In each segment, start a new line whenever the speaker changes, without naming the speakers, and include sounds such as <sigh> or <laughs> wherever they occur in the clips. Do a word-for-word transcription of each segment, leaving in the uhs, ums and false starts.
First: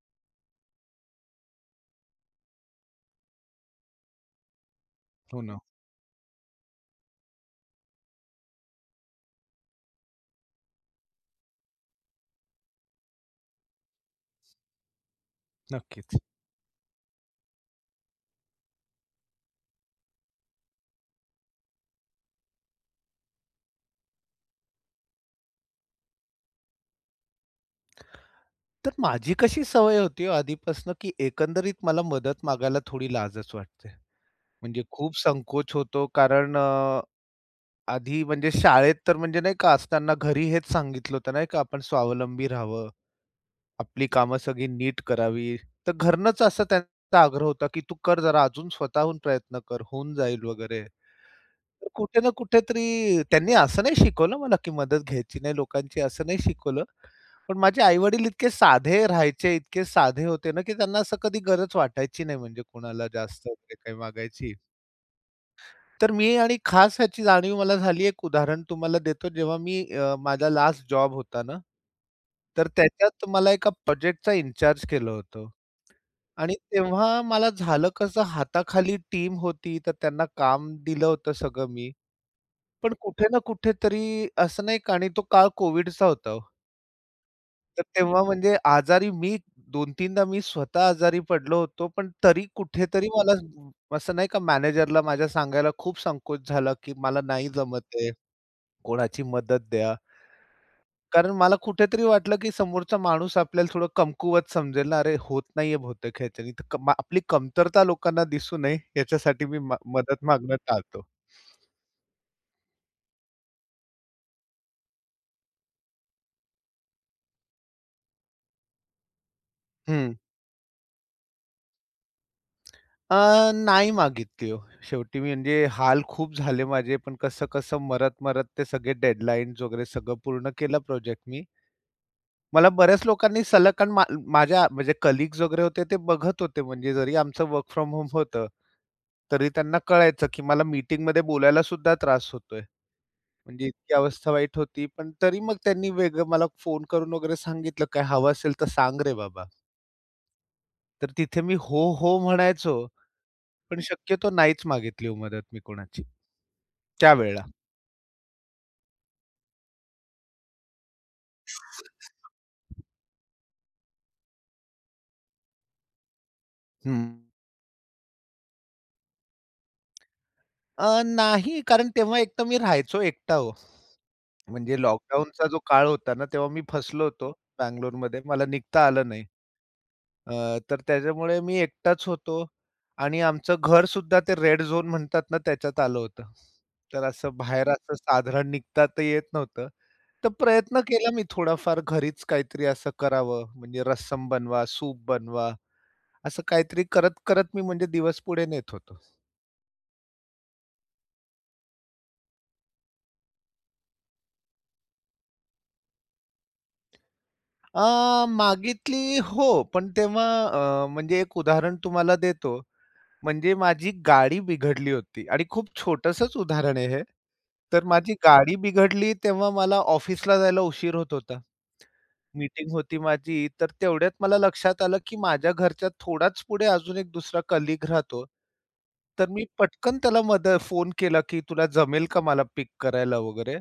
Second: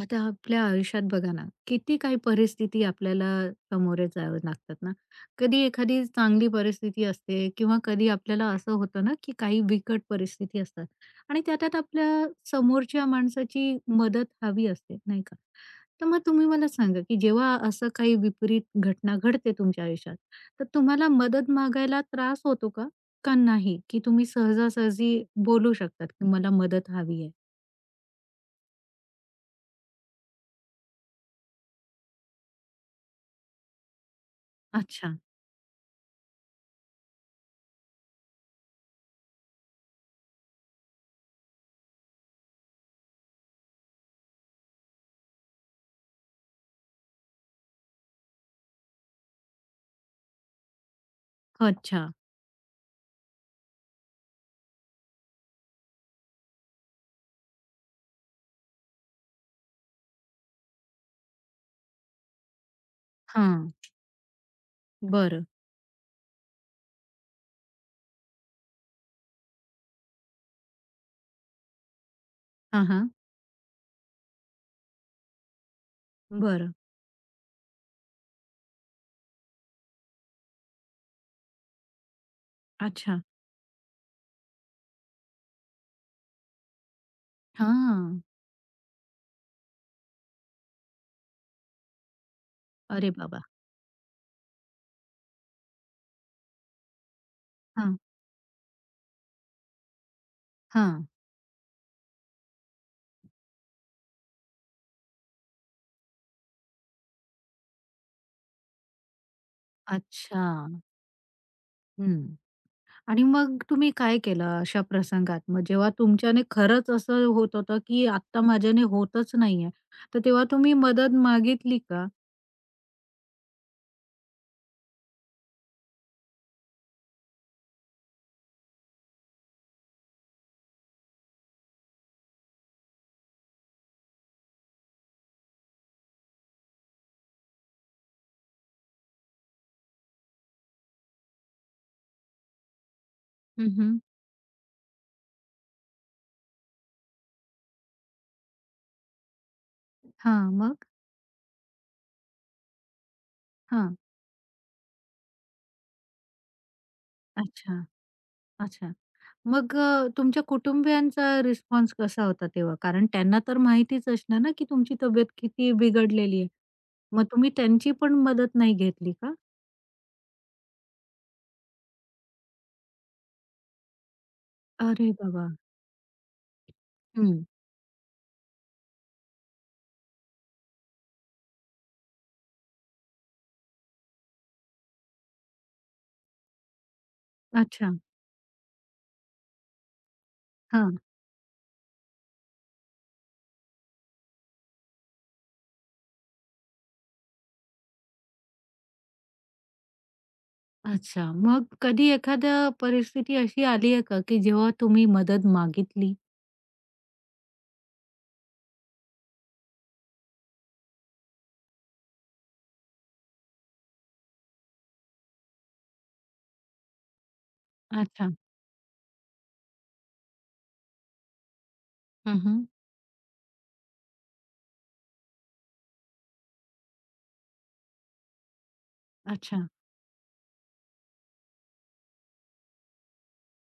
आता आपल्या आयुष्यात बघा ना, किती काही परिस्थिती आपल्याला सामोरे जावं लागतात ना.
हो ना,
कधी एखादी चांगली परिस्थिती असते किंवा कधी आपल्याला असं होतं ना, की काही बिकट परिस्थिती असतात आणि त्यात आपल्या समोरच्या माणसाची मदत हवी असते, नाही का? तर
नक्कीच.
मग तुम्ही मला सांगा, की जेव्हा असं काही विपरीत घटना घडते तुमच्या आयुष्यात, तर तुम्हाला मदत मागायला त्रास होतो का? का नाही, की तुम्ही सहजासहजी बोलू शकतात, की मला मदत हवी आहे?
तर माझी कशी सवय होती हो आधीपासून, की एकंदरीत मला मदत मागायला थोडी लाजच वाटते. म्हणजे
अच्छा,
खूप संकोच होतो कारण अ, आधी म्हणजे शाळेत तर म्हणजे नाही का असताना घरी हेच सांगितलं होतं नाही का आपण स्वावलंबी राहावं. आपली कामं सगळी नीट करावी. तर घरनंच असा त्यांचा आग्रह होता, की "तू कर जरा अजून स्वतःहून प्रयत्न कर, होऊन जाईल वगैरे." तर
अच्छा.
कुठे ना कुठेतरी त्यांनी असं नाही शिकवलं मला, की मदत घ्यायची नाही लोकांची, असं नाही शिकवलं. पण माझे आई-वडील इतके साधे राहायचे, इतके साधे होते ना, की त्यांना असं कधी गरज वाटायची नाही म्हणजे कोणाला जास्त
हां.
वगैरे काही मागायची.
बरं.
तर मी आणि खास ह्याची जाणीव मला झाली, एक उदाहरण तुम्हाला देतो. जेव्हा मी अ, माझा लास्ट जॉब होता ना, तर
हां, हां.
त्याच्यात मला एका प्रोजेक्टचा इन्चार्ज केलं होतं आणि
बरं.
तेव्हा मला झालं कसं, हाताखाली टीम होती, तर त्यांना काम दिलं होतं सगळं मी. पण
अच्छा.
कुठे ना कुठेतरी असं नाही का आणि तो काळ कोविडचा होता हो. तर
हां.
तेव्हा म्हणजे आजारी मी दोन-तीनदा मी स्वतः आजारी पडलो होतो. पण तरी कुठेतरी
अरे
मला
बाबा!
असं नाही का मॅनेजरला माझ्या सांगायला खूप संकोच झाला, की मला नाही जमत
हां,
आहे. कोणाची मदत द्या.
हां.
कारण मला कुठेतरी वाटलं, की समोरचा माणूस आपल्याला थोडं कमकुवत समजेल ना, "अरे होत नाहीये बहुतेक ह्याच्यानी." तर क आपली कमतरता लोकांना दिसू नये याच्यासाठी मी म मदत
अच्छा.
मागणं टाळतो.
हं. आणि मग तुम्ही काय केलं अशा प्रसंगात? मग जेव्हा तुमच्याने खरंच असं होत होतं, की आत्ता माझ्याने होतच नाहीये,
हं.
तर तेव्हा तुम्ही मदत मागितली का?
अ, नाही मागितली हो. शेवटी मी म्हणजे हाल खूप झाले माझे, पण कसं-कसं मरत-मरत ते सगळे डेडलाईन्स वगैरे सगळं पूर्ण केलं प्रोजेक्ट मी. मला बऱ्याच लोकांनी सलग कारण मा माझ्या म्हणजे कलीग्स वगैरे होते ते बघत होते म्हणजे जरी आमचं वर्क फ्रॉम होम होतं, तरी त्यांना कळायचं, की मला मीटिंगमध्ये बोलायला सुद्धा त्रास होतोय. म्हणजे
हं,
इतकी
हं.
अवस्था वाईट होती. पण तरी मग त्यांनी वेगळं मला फोन करून वगैरे सांगितलं, "काय हवं असेल तर सांग रे बाबा."
हां, मग?
तर तिथे मी हो, हो म्हणायचो, पण
हां.
शक्यतो नाहीच मागितली हो मदत मी कोणाची त्यावेळेला.
अच्छा, अच्छा. मग अ, तुमच्या कुटुंबियांचा रिस्पॉन्स कसा होता तेव्हा? कारण त्यांना तर माहितीच असणार ना, की तुमची तब्येत किती बिघडलेली आहे.
हं.
मग तुम्ही त्यांची पण मदत नाही घेतली का?
अ, नाही कारण तेव्हा एक तर मी राहायचो एकटा हो. म्हणजे
अरे
लॉकडाऊनचा
बाबा!
जो काळ होता ना, तेव्हा मी फसलो होतो
हं.
बंगलोरमध्ये. मला निघता आलं नाही. अ, तर त्याच्यामुळे मी एकटाच होतो आणि आमचं घर सुद्धा ते रेड झोन म्हणतात ना, त्याच्यात आलं होतं. तर असं बाहेर
अच्छा.
असं साधारण निघता तर येत नव्हतं. तर प्रयत्न
हां.
केला मी थोडाफार घरीच काहीतरी असं करावं, म्हणजे रस्सम बनवा, सूप बनवा, असं काहीतरी करत-करत मी म्हणजे दिवस पुढे नेत होतो.
अच्छा. मग कधी एखादं परिस्थिती अशी आली आहे का, की जेव्हा तुम्ही मदत मागितली?
अ, मागितली हो, पण तेव्हा अ, म्हणजे एक उदाहरण तुम्हाला देतो. म्हणजे माझी गाडी बिघडली होती आणि खूप छोटंसंच उदाहरण आहे हे. तर माझी
अच्छा.
गाडी बिघडली तेव्हा मला ऑफिसला जायला उशीर होत होता.
हं, हं.
मीटिंग होती माझी. तर तेवढ्यात मला लक्षात आलं, की माझ्या घरच्या थोडाच पुढे अजून एक दुसरा कलीग राहतो. तर मी
अच्छा,
पटकन त्याला मद फोन केला, की "तुला जमेल का मला पिक करायला?" वगैरे.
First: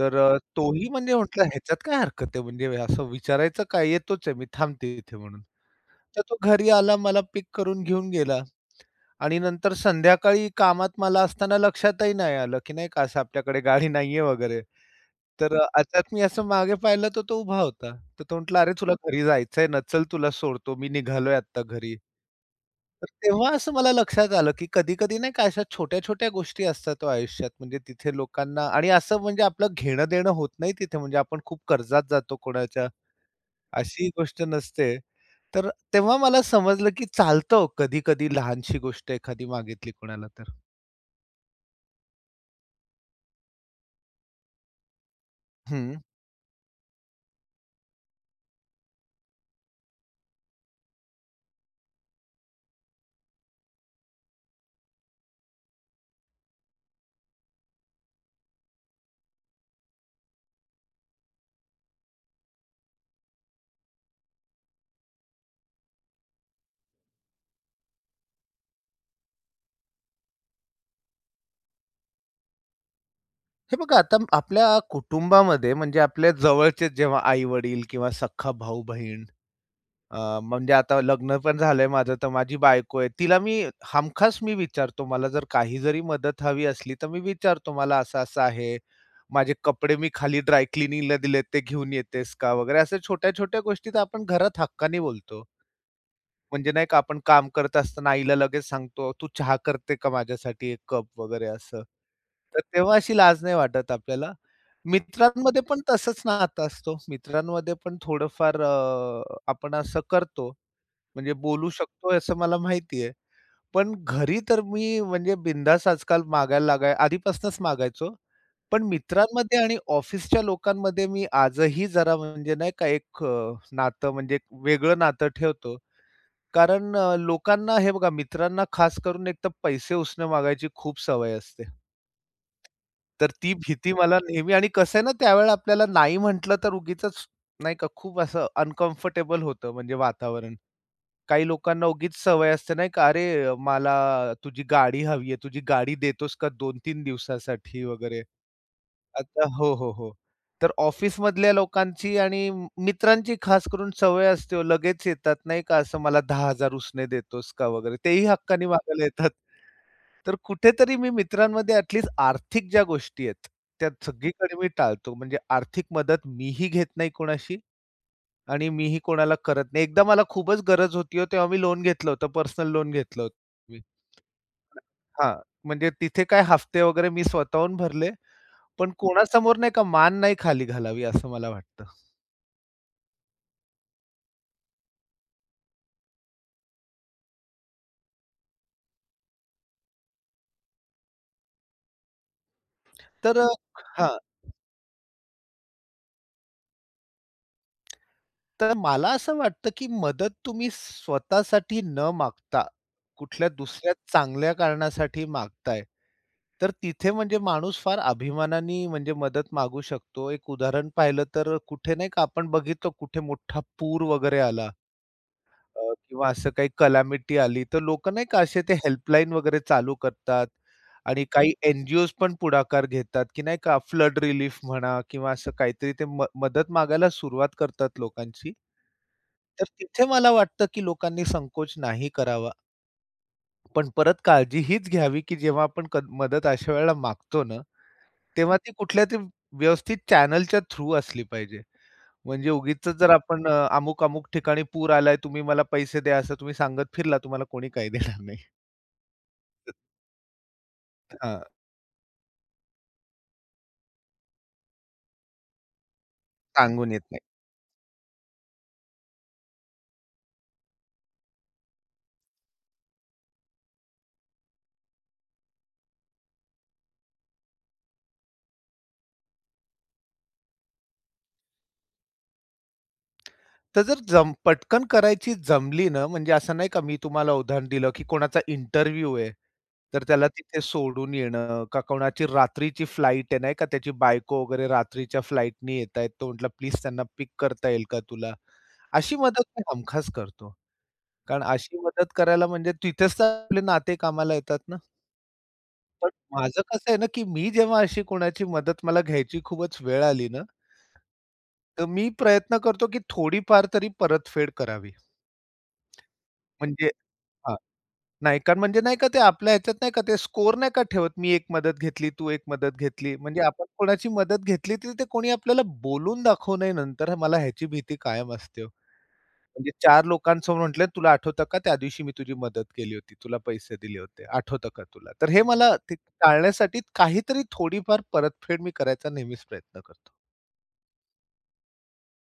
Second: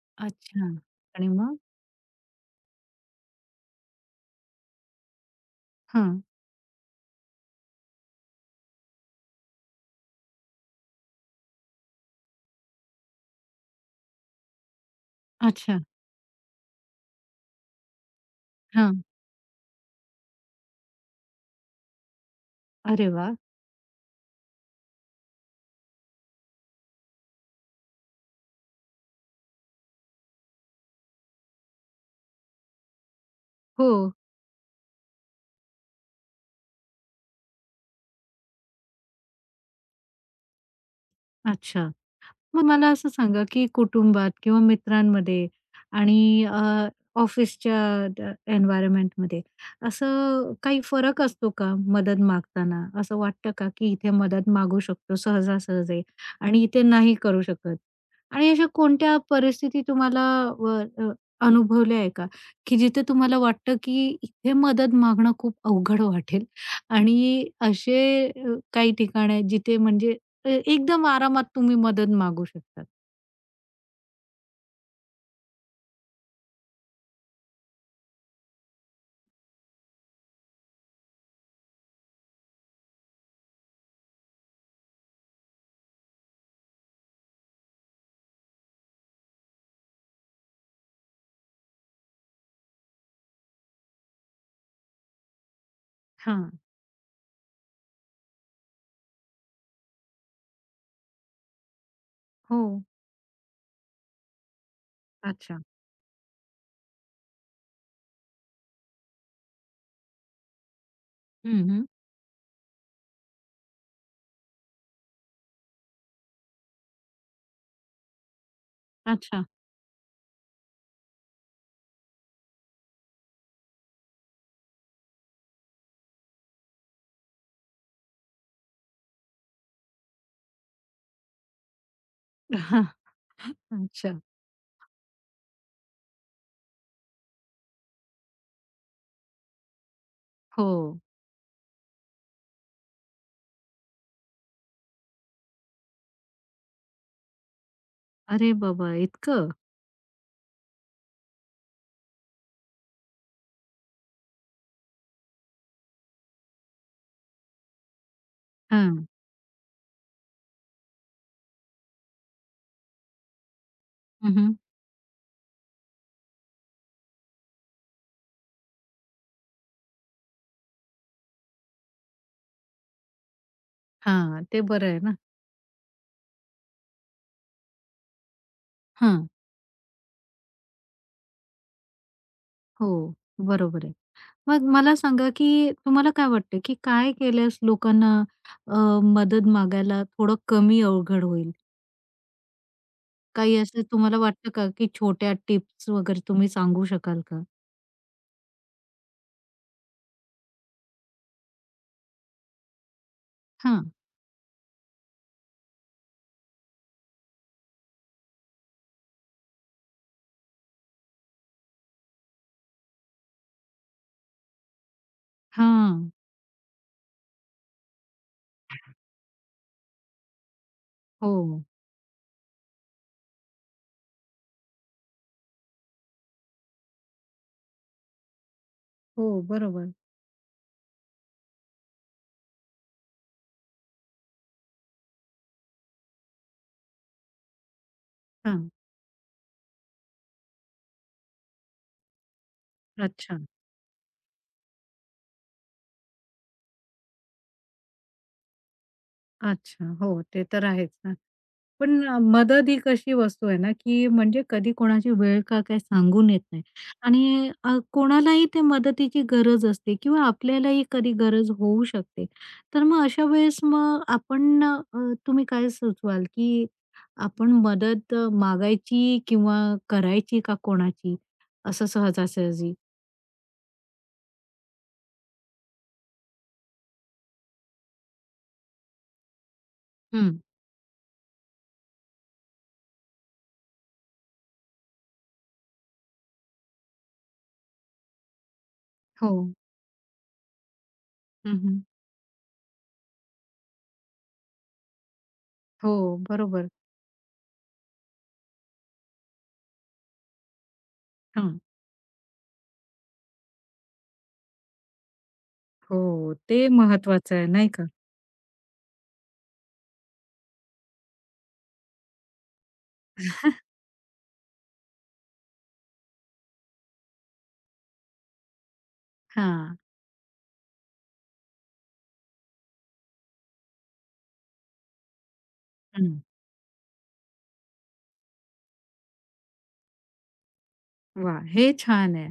तर अ,
अच्छा.
तोही म्हणजे
आणि
म्हटला,
मग?
"ह्याच्यात काय हरकत आहे म्हणजे असं विचारायचं काय? येतोच आहे मी, थांबते इथे." म्हणून.
हां.
तर तो घरी आला, मला पिक करून घेऊन गेला. आणि नंतर संध्याकाळी कामात मला असताना लक्षातही नाही आलं, की नाही का असं आपल्याकडे गाडी नाहीये वगैरे. तर अ,
अच्छा.
अचानक मी असं मागे पाहिलं तर तो उभा होता. तर तो म्हटला, "अरे तुला
हां.
घरी जायचंय ना, चल तुला सोडतो, मी निघालोय आत्ता घरी." तर
अरे वाह!
तेव्हा असं मला लक्षात आलं, की कधी-कधी नाही का अशा छोट्या-छोट्या गोष्टी असतात हो आयुष्यात. म्हणजे तिथे लोकांना आणि असं म्हणजे आपलं घेणं-देणं होत नाही तिथे म्हणजे आपण खूप कर्जात जातो कोणाच्या.
हो.
अशी गोष्ट नसते. तर तेव्हा मला समजलं, की चालतं हो कधी-कधी लहानशी गोष्ट एखादी मागितली कोणाला तर.
अच्छा. मग मला असं सांगा, की कुटुंबात किंवा मित्रांमध्ये
हं.
आणि अ, ऑफिसच्या अ, एन्व्हायर्नमेंटमध्ये असं काही फरक असतो का मदत मागताना? असं वाटतं का, की इथे मदत मागू शकतो सहजासहजी आणि इथे नाही करू शकत? आणि अशा कोणत्या परिस्थिती तुम्हाला व अ, अनुभवल्या आहे का, की जिथे तुम्हाला वाटतं, की इथे मदत मागणं खूप अवघड वाटेल आणि असे अ, काही ठिकाण आहेत जिथे म्हणजे अ, एकदम आरामात तुम्ही मदत मागू शकतात.
हे बघा आता आपल्या कुटुंबामध्ये म्हणजे आपल्या जवळचे जेव्हा आई-वडील किंवा सख्खा भाऊ-बहीण अ, म्हणजे आता लग्न पण झालंय माझं, तर माझी बायको आहे. तिला मी हमखास मी विचारतो. मला जर काही जरी मदत हवी असली, तर मी विचारतो, "मला असं-असं आहे. माझे कपडे मी खाली ड्राय क्लिनिंगला दिलेत, ते घेऊन येतेस का?" वगैरे. अशा छोट्या-छोट्या गोष्टी तर आपण घरात हक्काने बोलतो.
हां.
म्हणजे नाही का आपण काम करत असताना आईला लगेच सांगतो, "तू चहा करते का माझ्यासाठी एक कप?" वगैरे असं. तर
हो.
तेव्हा अशी लाज नाही वाटत आपल्याला.
अच्छा.
मित्रांमध्ये पण तसंच नातं असतो. मित्रांमध्ये पण थोडंफार अ, आपण असं करतो. म्हणजे
हं,
बोलू
हं.
शकतो असं मला माहिती आहे. पण घरी तर मी म्हणजे बिनधास्त आजकाल मागायला लागाय आधीपासूनच मागायचो. पण
अच्छा.
मित्रांमध्ये आणि ऑफिसच्या लोकांमध्ये मी आजही जरा म्हणजे नाही का एक अ, नातं म्हणजे एक वेगळं नातं ठेवतो. कारण अ, लोकांना हे बघा मित्रांना खास करून एकतर पैसे उसने मागायची खूप सवय असते.
<laughs>
तर ती भीती मला
अच्छा.
नेहमी आणि कसं आहे ना त्यावेळेला आपल्याला नाही म्हटलं तर उगीचच नाही का खूप असं अनकम्फर्टेबल होतं म्हणजे वातावरण.
हो.
काही लोकांना उगीच सवय असते नाही का, "अरे मला तुझी गाडी हवी आहे, तुझी गाडी देतोस का दोन-तीन दिवसासाठी?" वगैरे.
अरे बाबा!
आता
इतकं?
हो, हो, हो. तर ऑफिसमधल्या लोकांची आणि म- मित्रांची खास करून सवय असते हो, लगेच येतात नाही का, असं मला दहा हजार डॉलर्स उसने देतोस का वगैरे, तेही हक्कानी मागायला
हां.
येतात. तर कुठेतरी मी मित्रांमध्ये ॲट आर्थिक ज्या गोष्टी आहेत, त्या
हं, हं.
सगळीकडे मी टाळतो. म्हणजे आर्थिक मदत मीही घेत नाही कोणाशी आणि मीही कोणाला करत नाही. एकदा मला खूपच गरज होती हो, तेव्हा मी लोन घेतलं होतं, पर्सनल लोन घेतलं होतं मी.
हां, ते बरं आहे ना.
हां, म्हणजे तिथे काय हफ्ते वगैरे मी स्वतःहून भरले पण
हां.
कोणासमोर नाही का मान नाही खाली घालावी असं मला वाटतं.
हो, बरोबर आहे. मग मला सांगा, की तुम्हाला काय वाटतं, की काय केल्यास लोकांना अ, मदत मागायला थोडं कमी अवघड होईल?
तर अ,
काही असं
हां.
तुम्हाला वाटतं का, की छोट्या टिप्स वगैरे तुम्ही सांगू शकाल का?
तर मला असं वाटतं, की मदत तुम्ही स्वतःसाठी न मागता कुठल्या
हां,
दुसऱ्या चांगल्या कारणासाठी मागताय, तर तिथे म्हणजे माणूस फार अभिमानाने म्हणजे मदत मागू शकतो. एक उदाहरण पाहिलं तर कुठे नाही का आपण बघितलं कुठे मोठा पूर वगैरे आला. अ,
हां.
किंवा असं काही कलॅमिटी आली, तर लोकं नाही का असे ते हेल्पलाईन वगैरे चालू करतात आणि काही
हो,
एन-जी-ओज पण पुढाकार घेतात, की नाही का फ्लड रिलीफ म्हणा किंवा असं काहीतरी ते म मदत मागायला सुरुवात करतात लोकांची.
हो.
तर
बरोबर.
तिथे मला वाटतं, की लोकांनी संकोच नाही करावा. पण परत काळजी हीच घ्यावी, की जेव्हा आपण क मदत अशा वेळेला मागतो ना, तेव्हा
हां.
ती कुठल्यातरी व्यवस्थित चॅनलच्या थ्रू असली पाहिजे. म्हणजे उगीचच जर
अच्छा.
आपण अ, अमुक-अमुक ठिकाणी पूर आलाय, तुम्ही मला पैसे द्या, असं तुम्ही सांगत फिरला, तुम्हाला कोणी काही देणार नाही.
अच्छा. हो, ते तर आहेच ना.
हां,
पण अ, मदत ही कशी वस्तू आहे ना, की म्हणजे कधी कोणाची वेळ का काय सांगून येत नाही
सांगून येत नाही.
आणि अ, कोणालाही ते मदतीची गरज असते किंवा आपल्यालाही कधी गरज होऊ शकते. तर मग अशा वेळेस मग आपण अ, तुम्ही काय सुचवाल, की आपण मदत अ, मागायची किंवा करायची का कोणाची? असं सहजासहजी?
तर जर जम पटकन करायची जमली ना, म्हणजे असं नाही का मी तुम्हाला उदाहरण दिलं, की कोणाचा इंटरव्ह्यू आहे, तर त्याला
हं.
तिथे सोडून येणं का कोणाची रात्रीची फ्लाइट आहे, नाही का त्याची बायको वगैरे रात्रीच्या फ्लाइटनी येतायत, तो म्हटला, "प्लीज त्यांना पिक करता येईल का तुला?" अशी
हो.
मदत मी हमखास करतो. कारण अशी
हं,
मदत करायला म्हणजे तिथेच तर आपले नाते कामाला येतात ना.
हो,
पण माझं
बरोबर.
कसं आहे ना, की मी जेव्हा अशी कोणाची मदत मला घ्यायची खूपच वेळ आली ना,
हां.
तर मी प्रयत्न करतो, की थोडीफार तरी परतफेड करावी.
हो, ते
म्हणजे
महत्वाचं आहे
हां,
नाही का?
नाही कारण म्हणजे नाही का ते आपल्या ह्याच्यात नाही का ते स्कोर नाही का ठेवत, मी एक मदत घेतली, तू एक मदत घेतली. म्हणजे आपण कोणाची मदत घेतली, तर ते कोणी आपल्याला बोलून दाखवू नये नंतर मला ह्याची भीती कायम असते हो. म्हणजे
हां.
चार लोकांसमोर म्हटलं, "तुला आठवतं का त्या दिवशी मी तुझी मदत केली होती, तुला पैसे दिले होते, आठवतं का तुला?" तर हे मला ते टाळण्यासाठी काहीतरी थोडीफार परतफेड मी करायचा नेहमीच प्रयत्न करतो.
वा, हे छान आहे.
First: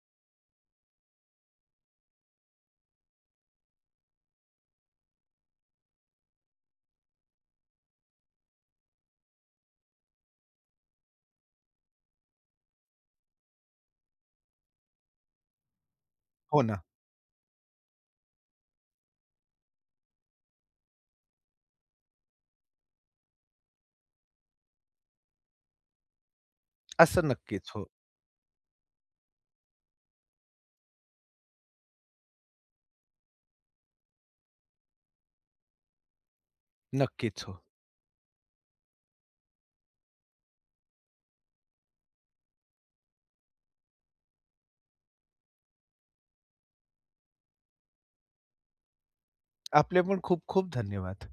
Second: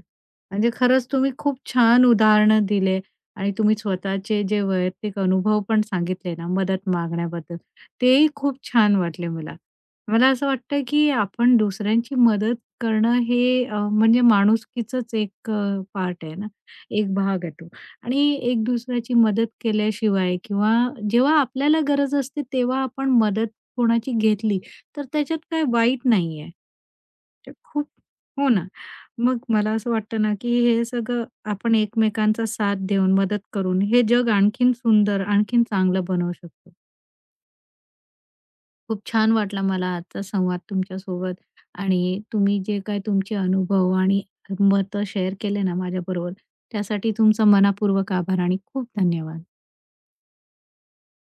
म्हणजे खरंच तुम्ही खूप छान उदाहरणं दिले आणि तुम्ही स्वतःचे जे वैयक्तिक अनुभव पण सांगितले ना, मदत मागण्याबद्दल, तेही खूप छान वाटले मला. मला असं वाटतं, की आपण दुसऱ्यांची मदत करणं हे अ, म्हणजे माणुसकीचंच एक अ, पार्ट आहे ना,
हो ना.
एक भाग आहे तो. आणि एक दुसऱ्याची मदत केल्याशिवाय किंवा जेव्हा आपल्याला गरज असते, तेव्हा आपण मदत कोणाची घेतली, तर त्याच्यात काही वाईट नाहीये.
असं
ते
नक्कीच. हो.
खूप हो ना. मग मला असं वाटतं ना, की हे सगळं आपण एकमेकांचा साथ देऊन, मदत करून हे जग आणखीन सुंदर, आणखीन चांगलं बनवू शकतो.
नक्कीच. हो.
खूप छान वाटला मला आजचा संवाद तुमच्यासोबत आणि तुम्ही जे काय तुमचे अनुभव आणि मतं शेअर केले ना माझ्याबरोबर, त्यासाठी तुमचा मनापूर्वक आभार आणि खूप धन्यवाद.
आपले पण खूप खूप धन्यवाद.